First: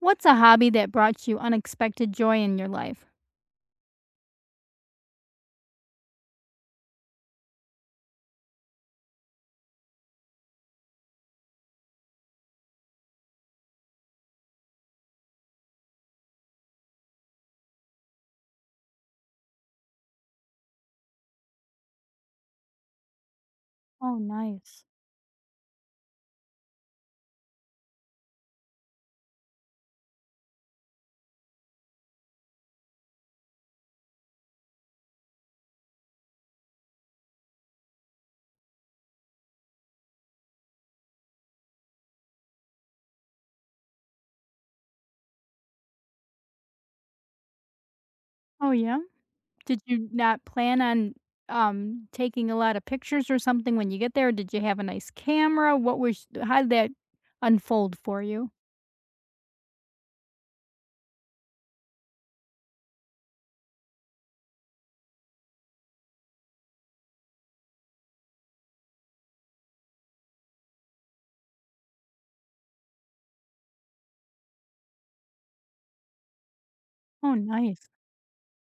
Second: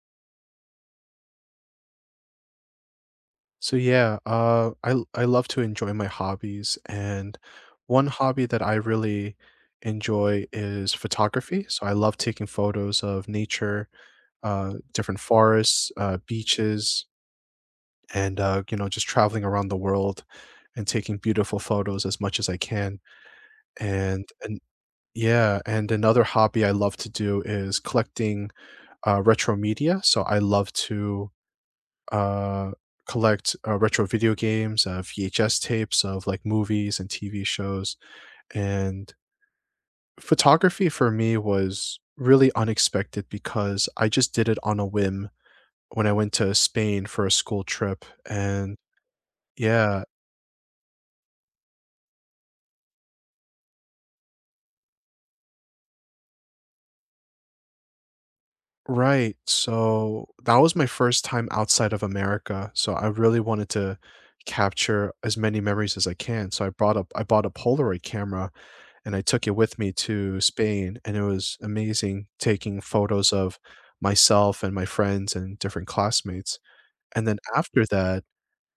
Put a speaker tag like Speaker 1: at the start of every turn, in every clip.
Speaker 1: What's a hobby that brought you unexpected joy in your life?
Speaker 2: So yeah, I love to enjoy my hobbies, and one hobby that I really enjoy is photography. So I love taking photos of nature, different forests, beaches, and just traveling around the world and taking beautiful photos as much as I can.
Speaker 1: Oh,
Speaker 2: And
Speaker 1: nice.
Speaker 2: Yeah, and another hobby I love to do is collecting retro media. So I love to uh, collect retro video games, VHS tapes of like movies and TV shows. And photography for me was really unexpected because I just did it on a whim when I went to Spain for a school trip.
Speaker 1: Oh,
Speaker 2: And
Speaker 1: yeah? Did
Speaker 2: yeah,
Speaker 1: you not plan on, taking a lot of pictures or something when you get there? Did you have a nice camera? What was how did that unfold for you?
Speaker 2: right. So that was my first time outside of America. So I really wanted to capture as many memories as I can. So I brought up I bought a Polaroid camera and I took it with me to Spain, and it was amazing taking photos of myself and my friends and different classmates. And
Speaker 1: Oh,
Speaker 2: then after
Speaker 1: nice.
Speaker 2: that,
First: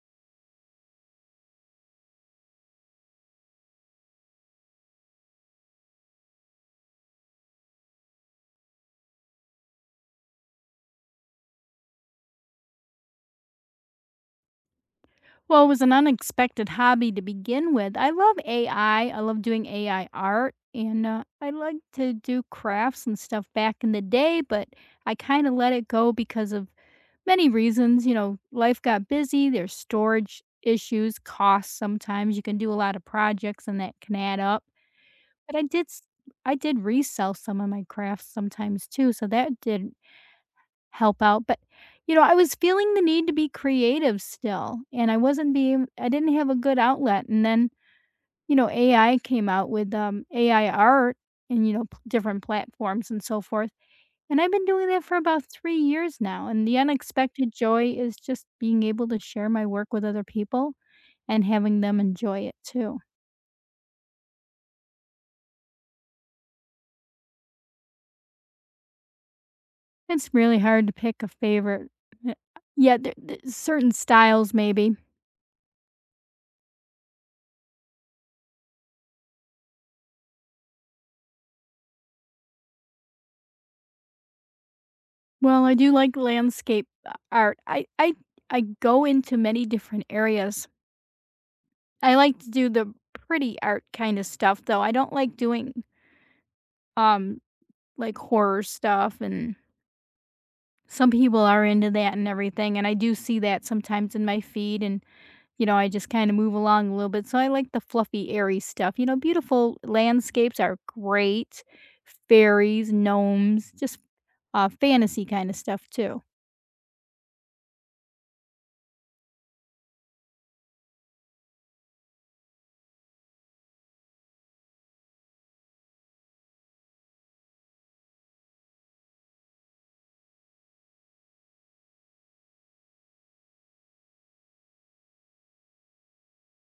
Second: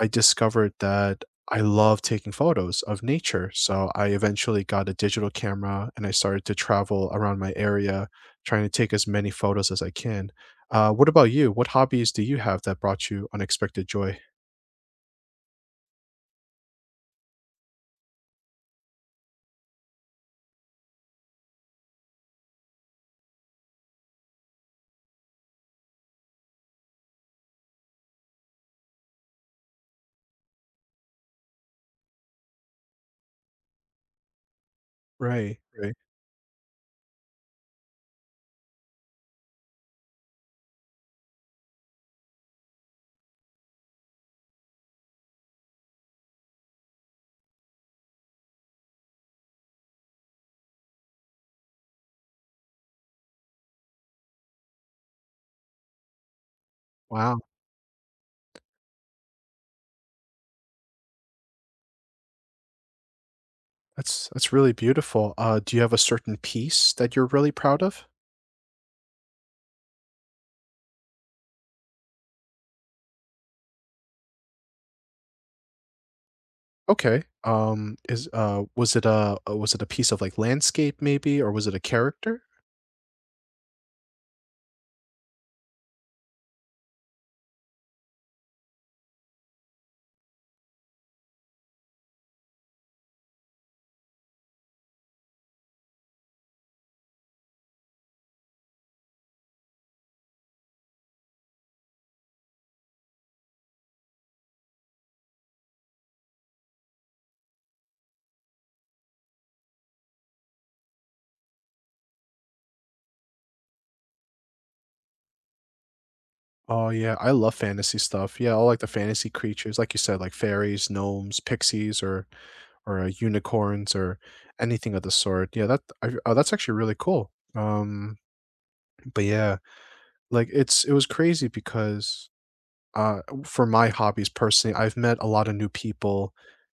Speaker 2: I discovered that I love taking photos of nature. So I eventually got a digital camera and I started to travel around my area trying to take as many photos as I can. What about you? What hobbies do you have that brought you unexpected joy?
Speaker 1: Well, it was an unexpected hobby to begin with. I love AI. I love doing AI art, and, I like to do crafts and stuff back in the day, but I kinda let it go because of many reasons. You know, life got busy, there's storage issues, costs sometimes, you can do a lot of projects and that can add up. But
Speaker 2: Right, right.
Speaker 1: I did resell some of my crafts sometimes too, so that did help out, but, you know, I was feeling the need to be creative still, and I wasn't being I didn't have a good outlet, and then, you know, AI came out with, AI art and, you know, p different platforms and so forth, and I've been doing that for about 3 years now, and the
Speaker 2: Wow,
Speaker 1: unexpected joy is just being able to share my work with other people and having them enjoy it too.
Speaker 2: that's really beautiful. Do you have a certain piece that you're really proud of?
Speaker 1: It's really hard to pick a favorite. Eh, Yeah, there certain styles maybe.
Speaker 2: Okay. Is Was it a was it a piece of like landscape maybe, or was it a character?
Speaker 1: Well, I do like landscape a art. I I go into many different areas. I like to do the pretty art kinda stuff, though. I don't like doing, um, like, horror stuff. And some people are into that and everything, and I do see that sometimes in my feed and, you know, I just kinda move along a little bit, so I like the fluffy, airy stuff, you know, beautiful landscapes are great, fairies, gnomes, just, fantasy kinda stuff too.
Speaker 2: Oh yeah, I love fantasy stuff. Yeah, I like the fantasy creatures, like you said, like fairies, gnomes, pixies, or unicorns, or anything of the sort. Yeah, oh, that's actually really cool. Um, but yeah, like it was crazy because for my hobbies personally, I've met a lot of new people,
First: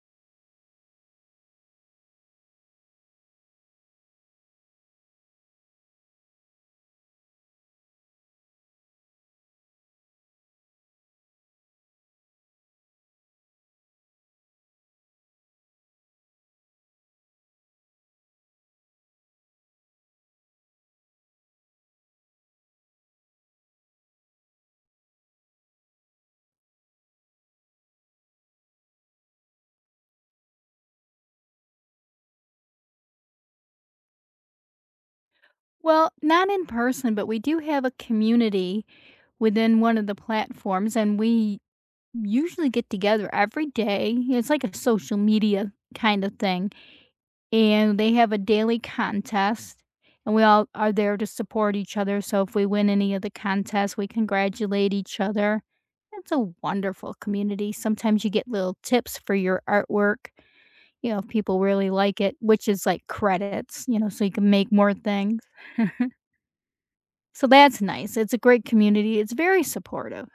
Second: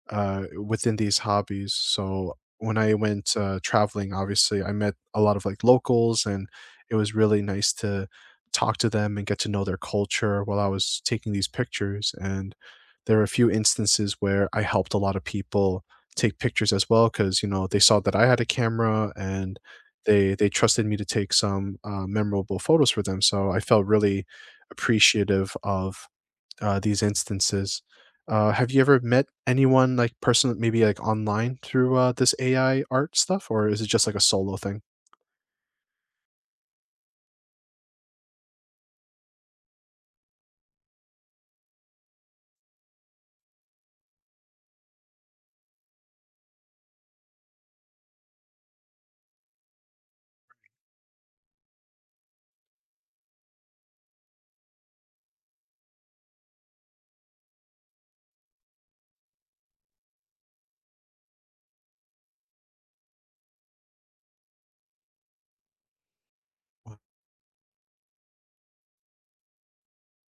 Speaker 2: within these hobbies. So when I went, traveling, obviously, I met a lot of, like, locals, and it was really nice to talk to them and get to know their culture while I was taking these pictures, and there were a few instances where I helped a lot of people take pictures as well, because you know, they saw that I had a camera, and they trusted me to take some, memorable photos for them, so I felt really appreciative of these instances. Have you ever met anyone like person maybe like online through this AI art stuff, or is it just like a solo thing?
Speaker 1: Well, not in person, but we do have a community within one of the platforms, and we usually get together every day, it's like a social media kinda thing. And they have a daily contest and we all are there to support each other. So if we win any of the contests, we congratulate each other. It's a wonderful community. Sometimes you get little tips for your artwork, you know, if people really like it, which is like credits, you know, so you can make more things. So that's nice. It's a great community. It's very supportive.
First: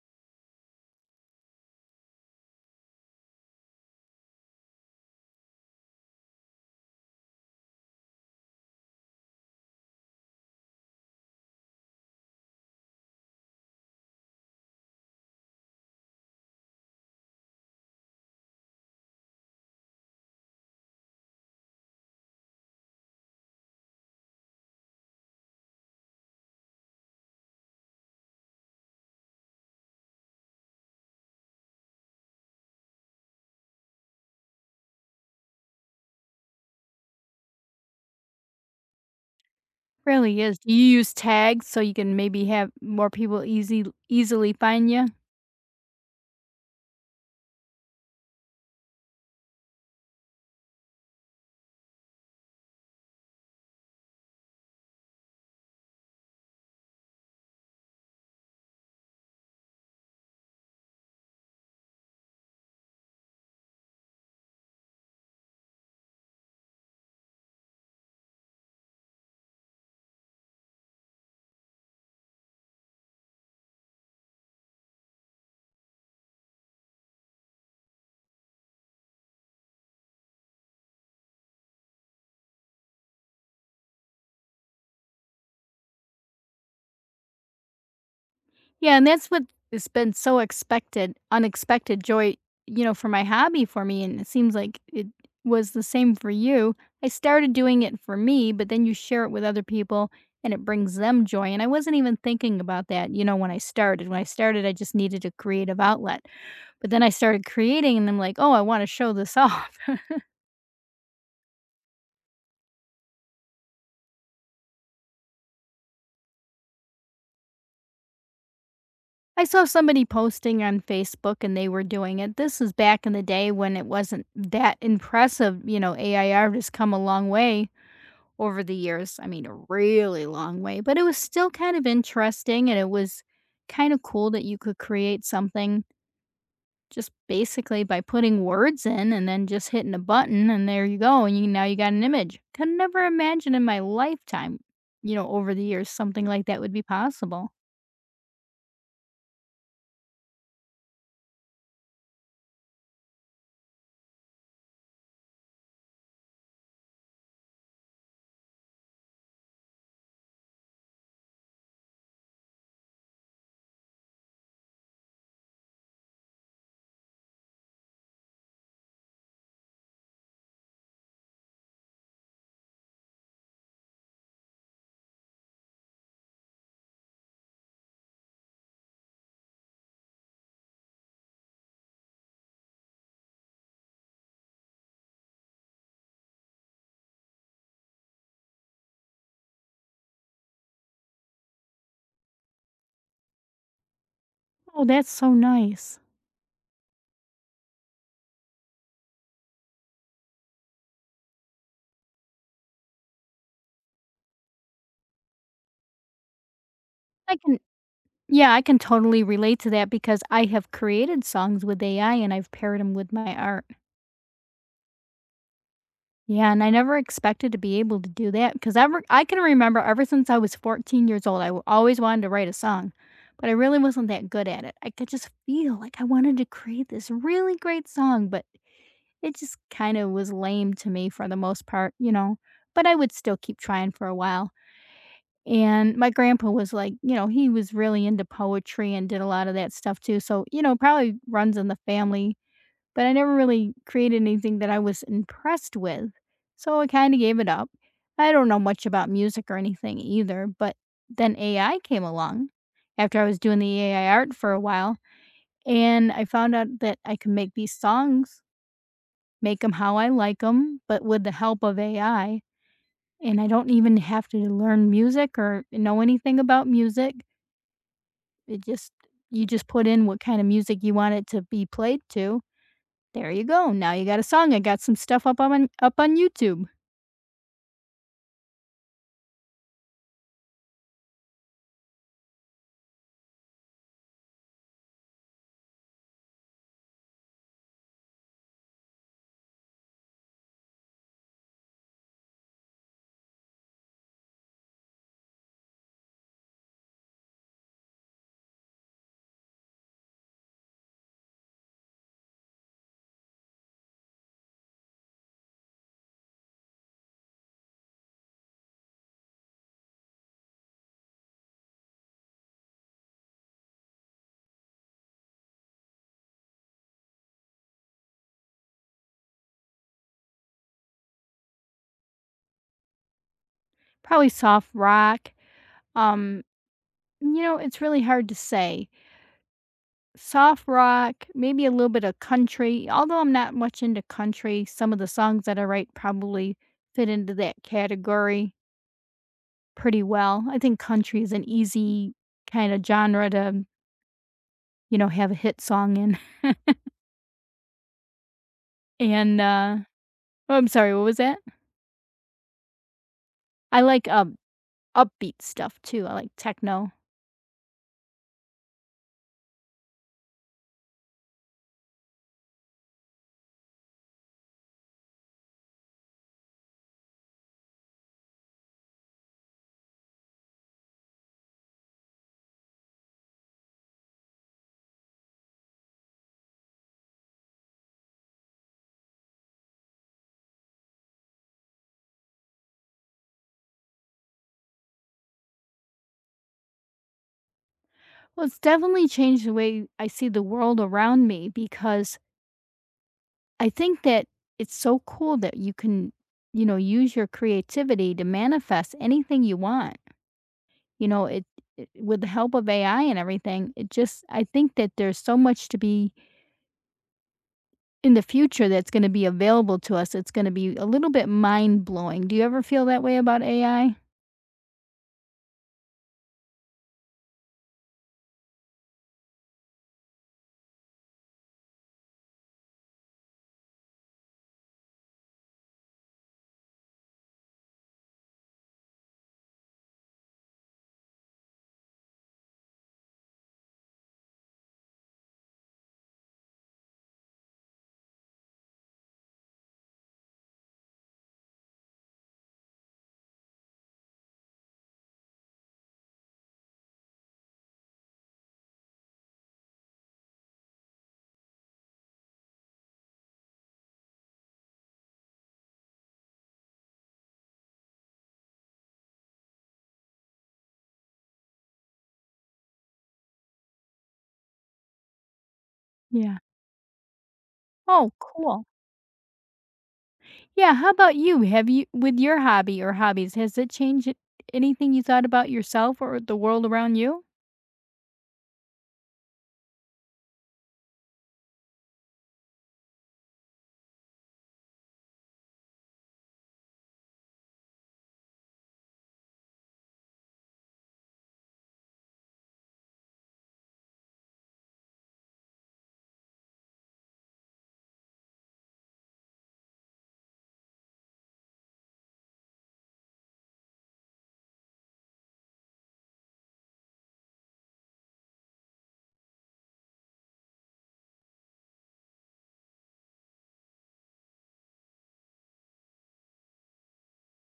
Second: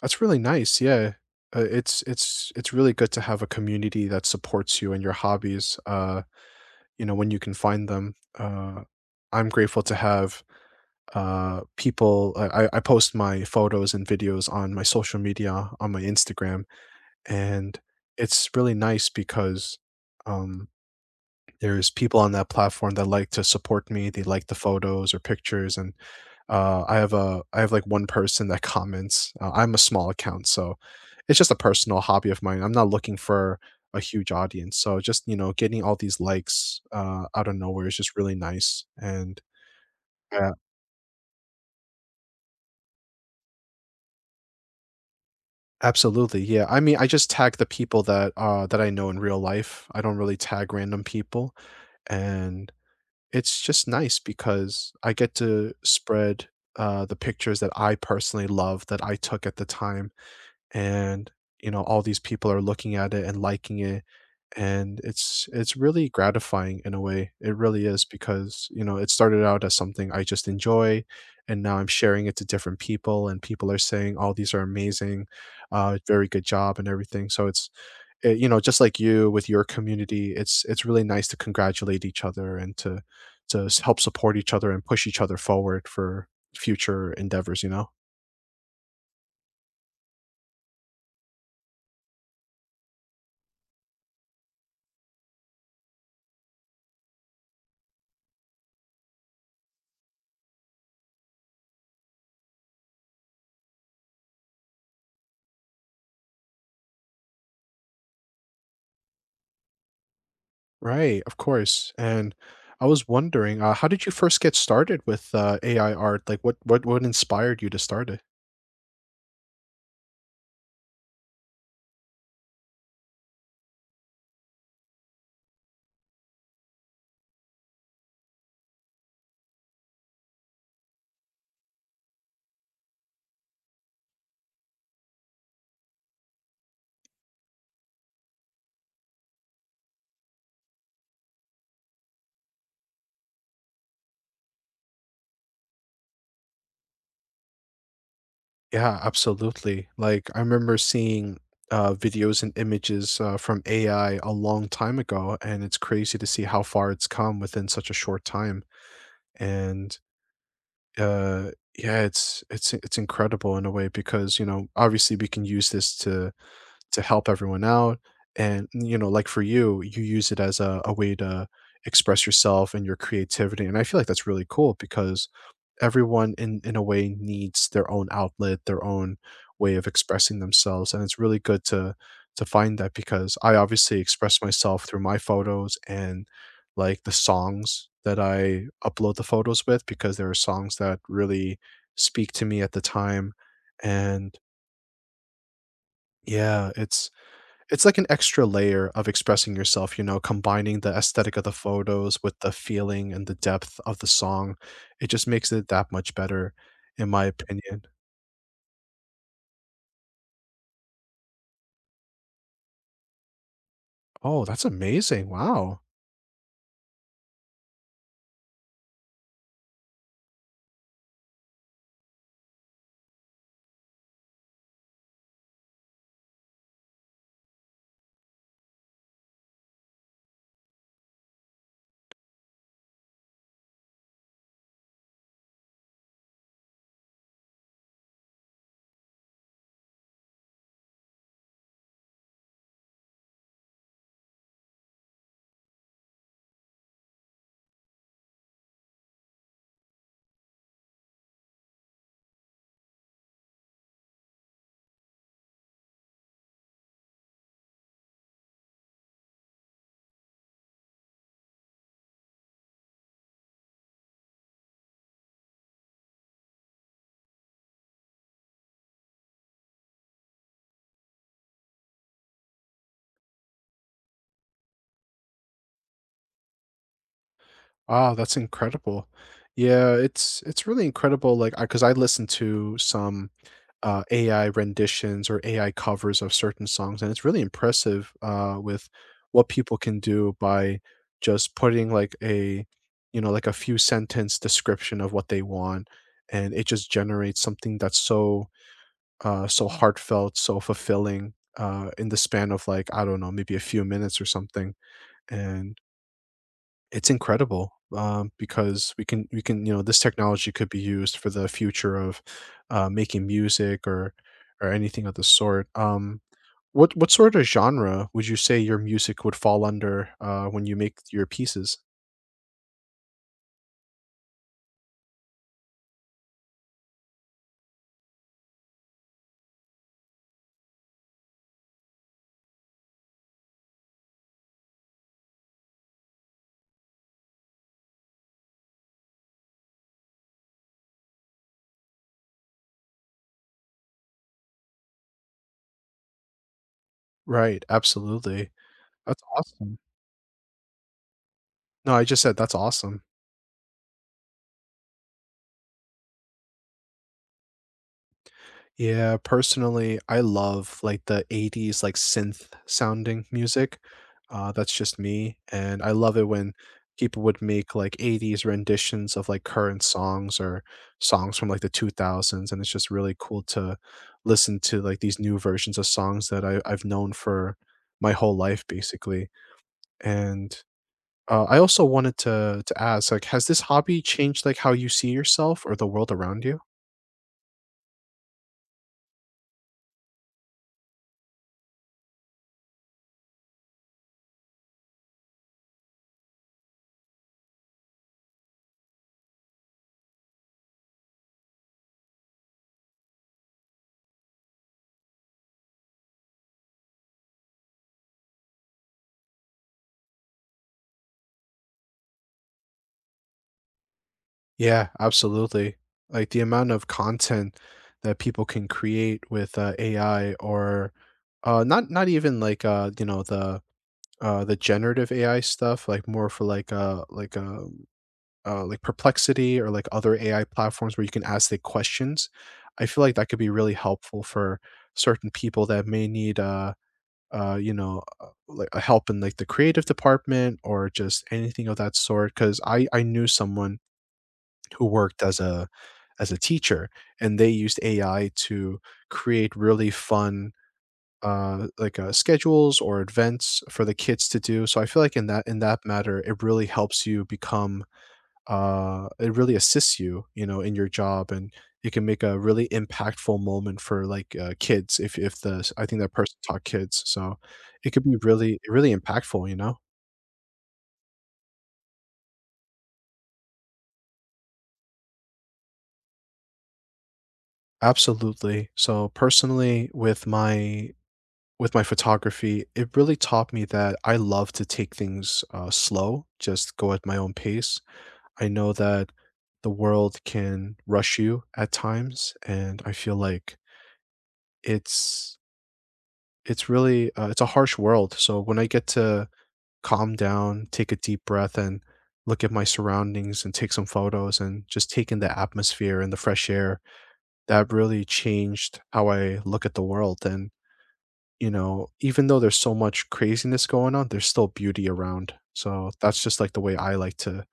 Speaker 2: That's really nice. Yeah. It's really good to have a community that supports you and your hobbies. You know, when you can find them. I'm grateful to have people. I post my photos and videos on my social media, on my Instagram, and it's really nice because um there's people on that platform that like to support me. They like the photos or pictures, and, I have, like, one person that comments. I'm a small account, so it's just a personal hobby of mine. I'm not looking for a huge audience, so just, you know, getting all these likes, out of nowhere is just really nice, and
Speaker 1: Really
Speaker 2: yeah,
Speaker 1: is. Do you use tags so you can maybe have more people easy easily find you?
Speaker 2: absolutely, yeah, I mean, I just tag the people that, that I know in real life. I don't really tag random people, and it's just nice because I get to spread, the pictures that I personally love that I took at the time, and, you know, all these people are looking at it and liking it, and it's really gratifying in a way. It really is, because, you know, it started out as something I just enjoy, and now I'm sharing it to different people, and people are saying, "Oh, these are amazing, very good job," and everything. So it's you know, just like you with your community, it's really nice to congratulate each other and to help support each other and push each other forward for future endeavors. You know,
Speaker 1: Yeah, and that's what has been so expected unexpected joy, you know, for my hobby for me, and it seems like it was the same for you. I started doing it for me, but then you share it with other people and it brings them joy. And I wasn't even thinking about that, you know, when I started. When I started, I just needed a creative outlet. But then I started creating and I'm like, oh, I want to show this off.
Speaker 2: right? Of course. And I was wondering, how did you first get started with AI art? Like, what inspired you to start it?
Speaker 1: I saw somebody posting on Facebook and they were doing it. This is back in the day when it wasn't that impressive. You know, AIR has come a long way over the years. I mean, a really long way, but it was still kind of interesting and it was kind of cool that you could create something just basically by putting words in and then just hitting a button and there you go and you now you got an image. Could never imagine in my lifetime, you know, over the years something like that would be possible.
Speaker 2: Yeah, absolutely. Like, I remember seeing videos and images from AI a long time ago, and it's crazy to see how far it's come within such a short time. And uh yeah, it's incredible in a way, because you know, obviously we can use this to help everyone out, and you know, like for you use it as a way to express yourself and your creativity, and I feel like that's really cool because everyone in a way needs their own outlet, their own way of expressing themselves, and it's really good to find that, because I obviously express myself through my photos and like the songs that I upload the photos with, because there are songs that really speak to me at the time, and
Speaker 1: Oh, that's so nice.
Speaker 2: yeah, it's like an extra layer of expressing yourself, you know, combining the aesthetic of the photos with the feeling and the depth of the song. It just makes it that much better, in my
Speaker 1: I can
Speaker 2: opinion.
Speaker 1: Yeah, I can totally relate to that because I have created songs with AI and I've paired them with my art.
Speaker 2: Oh, that's amazing. Wow.
Speaker 1: Yeah, and I never expected to be able to do that because ever since I was 14 years old, always wanted to write a song, but I really wasn't that good at it. I could just feel like I wanted to create this really great song, but it just kind of was lame to me for the most part, you know. But I would still keep trying for a while. And my grandpa was like, you know, he was really into poetry and did a lot of that stuff too. So, you know, probably runs in the family, but I never really created anything that I was impressed with, so I kinda gave it up. I don't know much about music or anything either, but then AI came along after I was doing the AI art for a while, and I found out that I could make these songs, make them how I like them, but with the help of AI, and I don't even have to learn music or know anything about music. It just You just put in what kinda music you want it to be played to, there you go. Now you got a song. I got some stuff up on up on YouTube.
Speaker 2: Wow, that's incredible. Yeah, it's really incredible, like, I because I listen to some AI renditions or AI covers of certain songs, and it's really impressive with what people can do by just putting like a like a few sentence description of what they want, and it just generates something that's so so heartfelt, so fulfilling in the span of like I don't know maybe a few minutes or something, and it's incredible, because we can you know, this technology could be used for the future of, making music or anything of the sort. What sort of genre would you say your music would fall under, when you make your pieces?
Speaker 1: Probably soft rock. Um, you know, it's really hard to say. Soft rock, maybe a little bit of country. Although I'm not much into country, some of the songs that I write probably fit into that category pretty well. I think country is an easy kind of genre to, you know, have a hit song in.
Speaker 2: Right, absolutely. That's
Speaker 1: and uh
Speaker 2: awesome.
Speaker 1: Oh, I'm sorry, what was that?
Speaker 2: No, I just said that's awesome.
Speaker 1: I like upbeat stuff too. I like techno.
Speaker 2: Yeah, personally, I love, like, the '80s, like, synth sounding music, that's just me, and I love it when people would make, like, '80s renditions of, like, current songs or songs from, like, the 2000s, and it's just really cool to listen to, like, these new versions of songs that I've known for my whole life, basically, and, I also wanted to ask, like, has this hobby changed, like, how you see yourself or the world around you?
Speaker 1: Well, it's definitely changed the way I see the world around me because I think that it's so cool that you can, you know, use your creativity to manifest anything you want. You know, it, it with the help of AI and everything, it just I think that there's so much to be in the future that's going to be available to us. It's going to be a little bit mind-blowing. Do you ever feel that way about AI?
Speaker 2: Yeah, absolutely. Like the amount of content that people can create with AI, or not even like the generative AI stuff, like more for like like Perplexity or like other AI platforms where you can ask the questions. I feel like that could be really helpful for certain people that may need help in like the creative department or just anything of that sort, because I knew someone who worked as a teacher, and they used AI to create really fun, schedules or events for the kids to do. So I feel like in that matter, it really helps you become, it really assists you, you know, in your job, and it can make a really impactful moment for, like, kids, if the I think that person
Speaker 1: Yeah.
Speaker 2: taught kids, so it could
Speaker 1: Oh,
Speaker 2: be really
Speaker 1: cool.
Speaker 2: really impactful, you know?
Speaker 1: Yeah, how about you? Have you with your hobby or hobbies, has it changed it- anything you thought about yourself or the world around you?
Speaker 2: Absolutely. So, personally, with my with my photography, it really taught me that I love to take things, slow, just go at my own pace. I know that the world can rush you at times, and I feel like it's it's really, it's a harsh world, so when I get to calm down, take a deep breath, and look at my surroundings and take some photos and just take in the atmosphere and the fresh air, that really changed how I look at the world, and you know, even though there's so much craziness going on, there's still beauty around. So that's just like the way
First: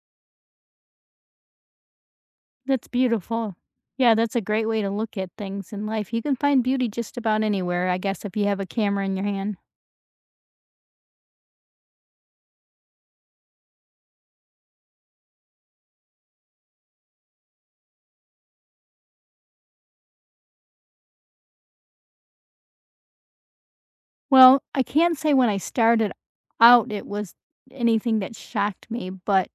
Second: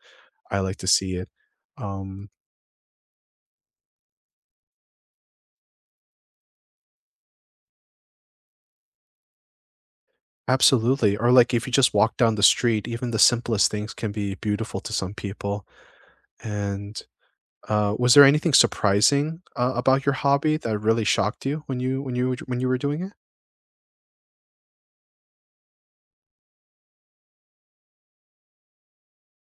Speaker 2: I like to see it. Um,
Speaker 1: That's beautiful. Yeah, that's a great way to look at things in life. You can find beauty just about anywhere, I guess, if you have a camera in your hand.
Speaker 2: absolutely. Or like if you just walk down the street, even the simplest things can be beautiful to some people. And was there anything surprising about your hobby that really shocked you when you were doing it?
Speaker 1: Well, I can't say when I started out it was anything that shocked me, but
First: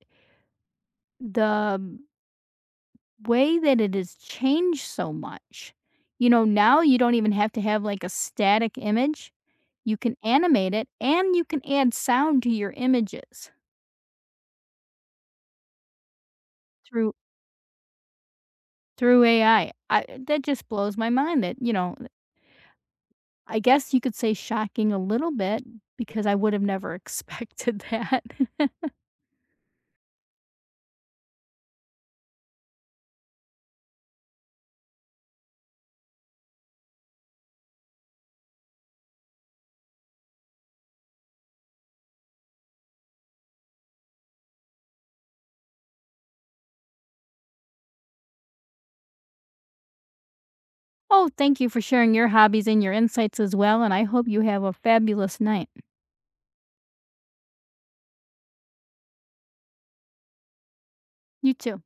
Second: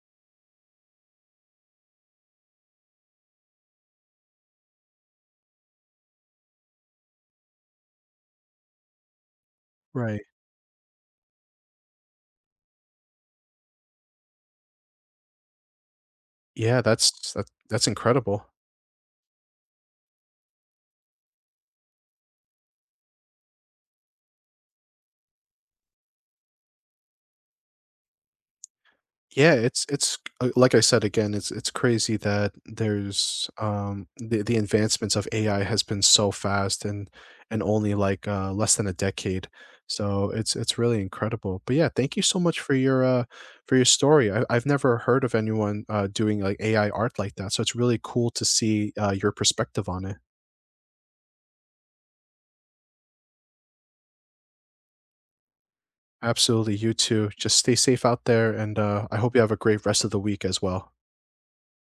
Speaker 1: the way that it has changed so much. You know, now you don't even have to have like a static image. You can
Speaker 2: Right.
Speaker 1: animate it and you can add sound to your images
Speaker 2: Yeah,
Speaker 1: through
Speaker 2: that's that's incredible.
Speaker 1: through AI. That just blows my mind that, you know, I guess you could say shocking a little bit because I would have never expected that.
Speaker 2: Yeah, it's like I said again, it's crazy that there's the advancements of AI has been so fast and only like less than a decade. So it's really incredible. But yeah, thank you so much for your story. I've never heard of anyone doing like AI art like that. So it's really cool to see your perspective on it.
Speaker 1: Oh, thank you for sharing your hobbies and your insights as well and I hope you have a fabulous night.
Speaker 2: Absolutely, you too. Just stay safe out there, and I hope you have a great rest of the week as well.
Speaker 1: You too.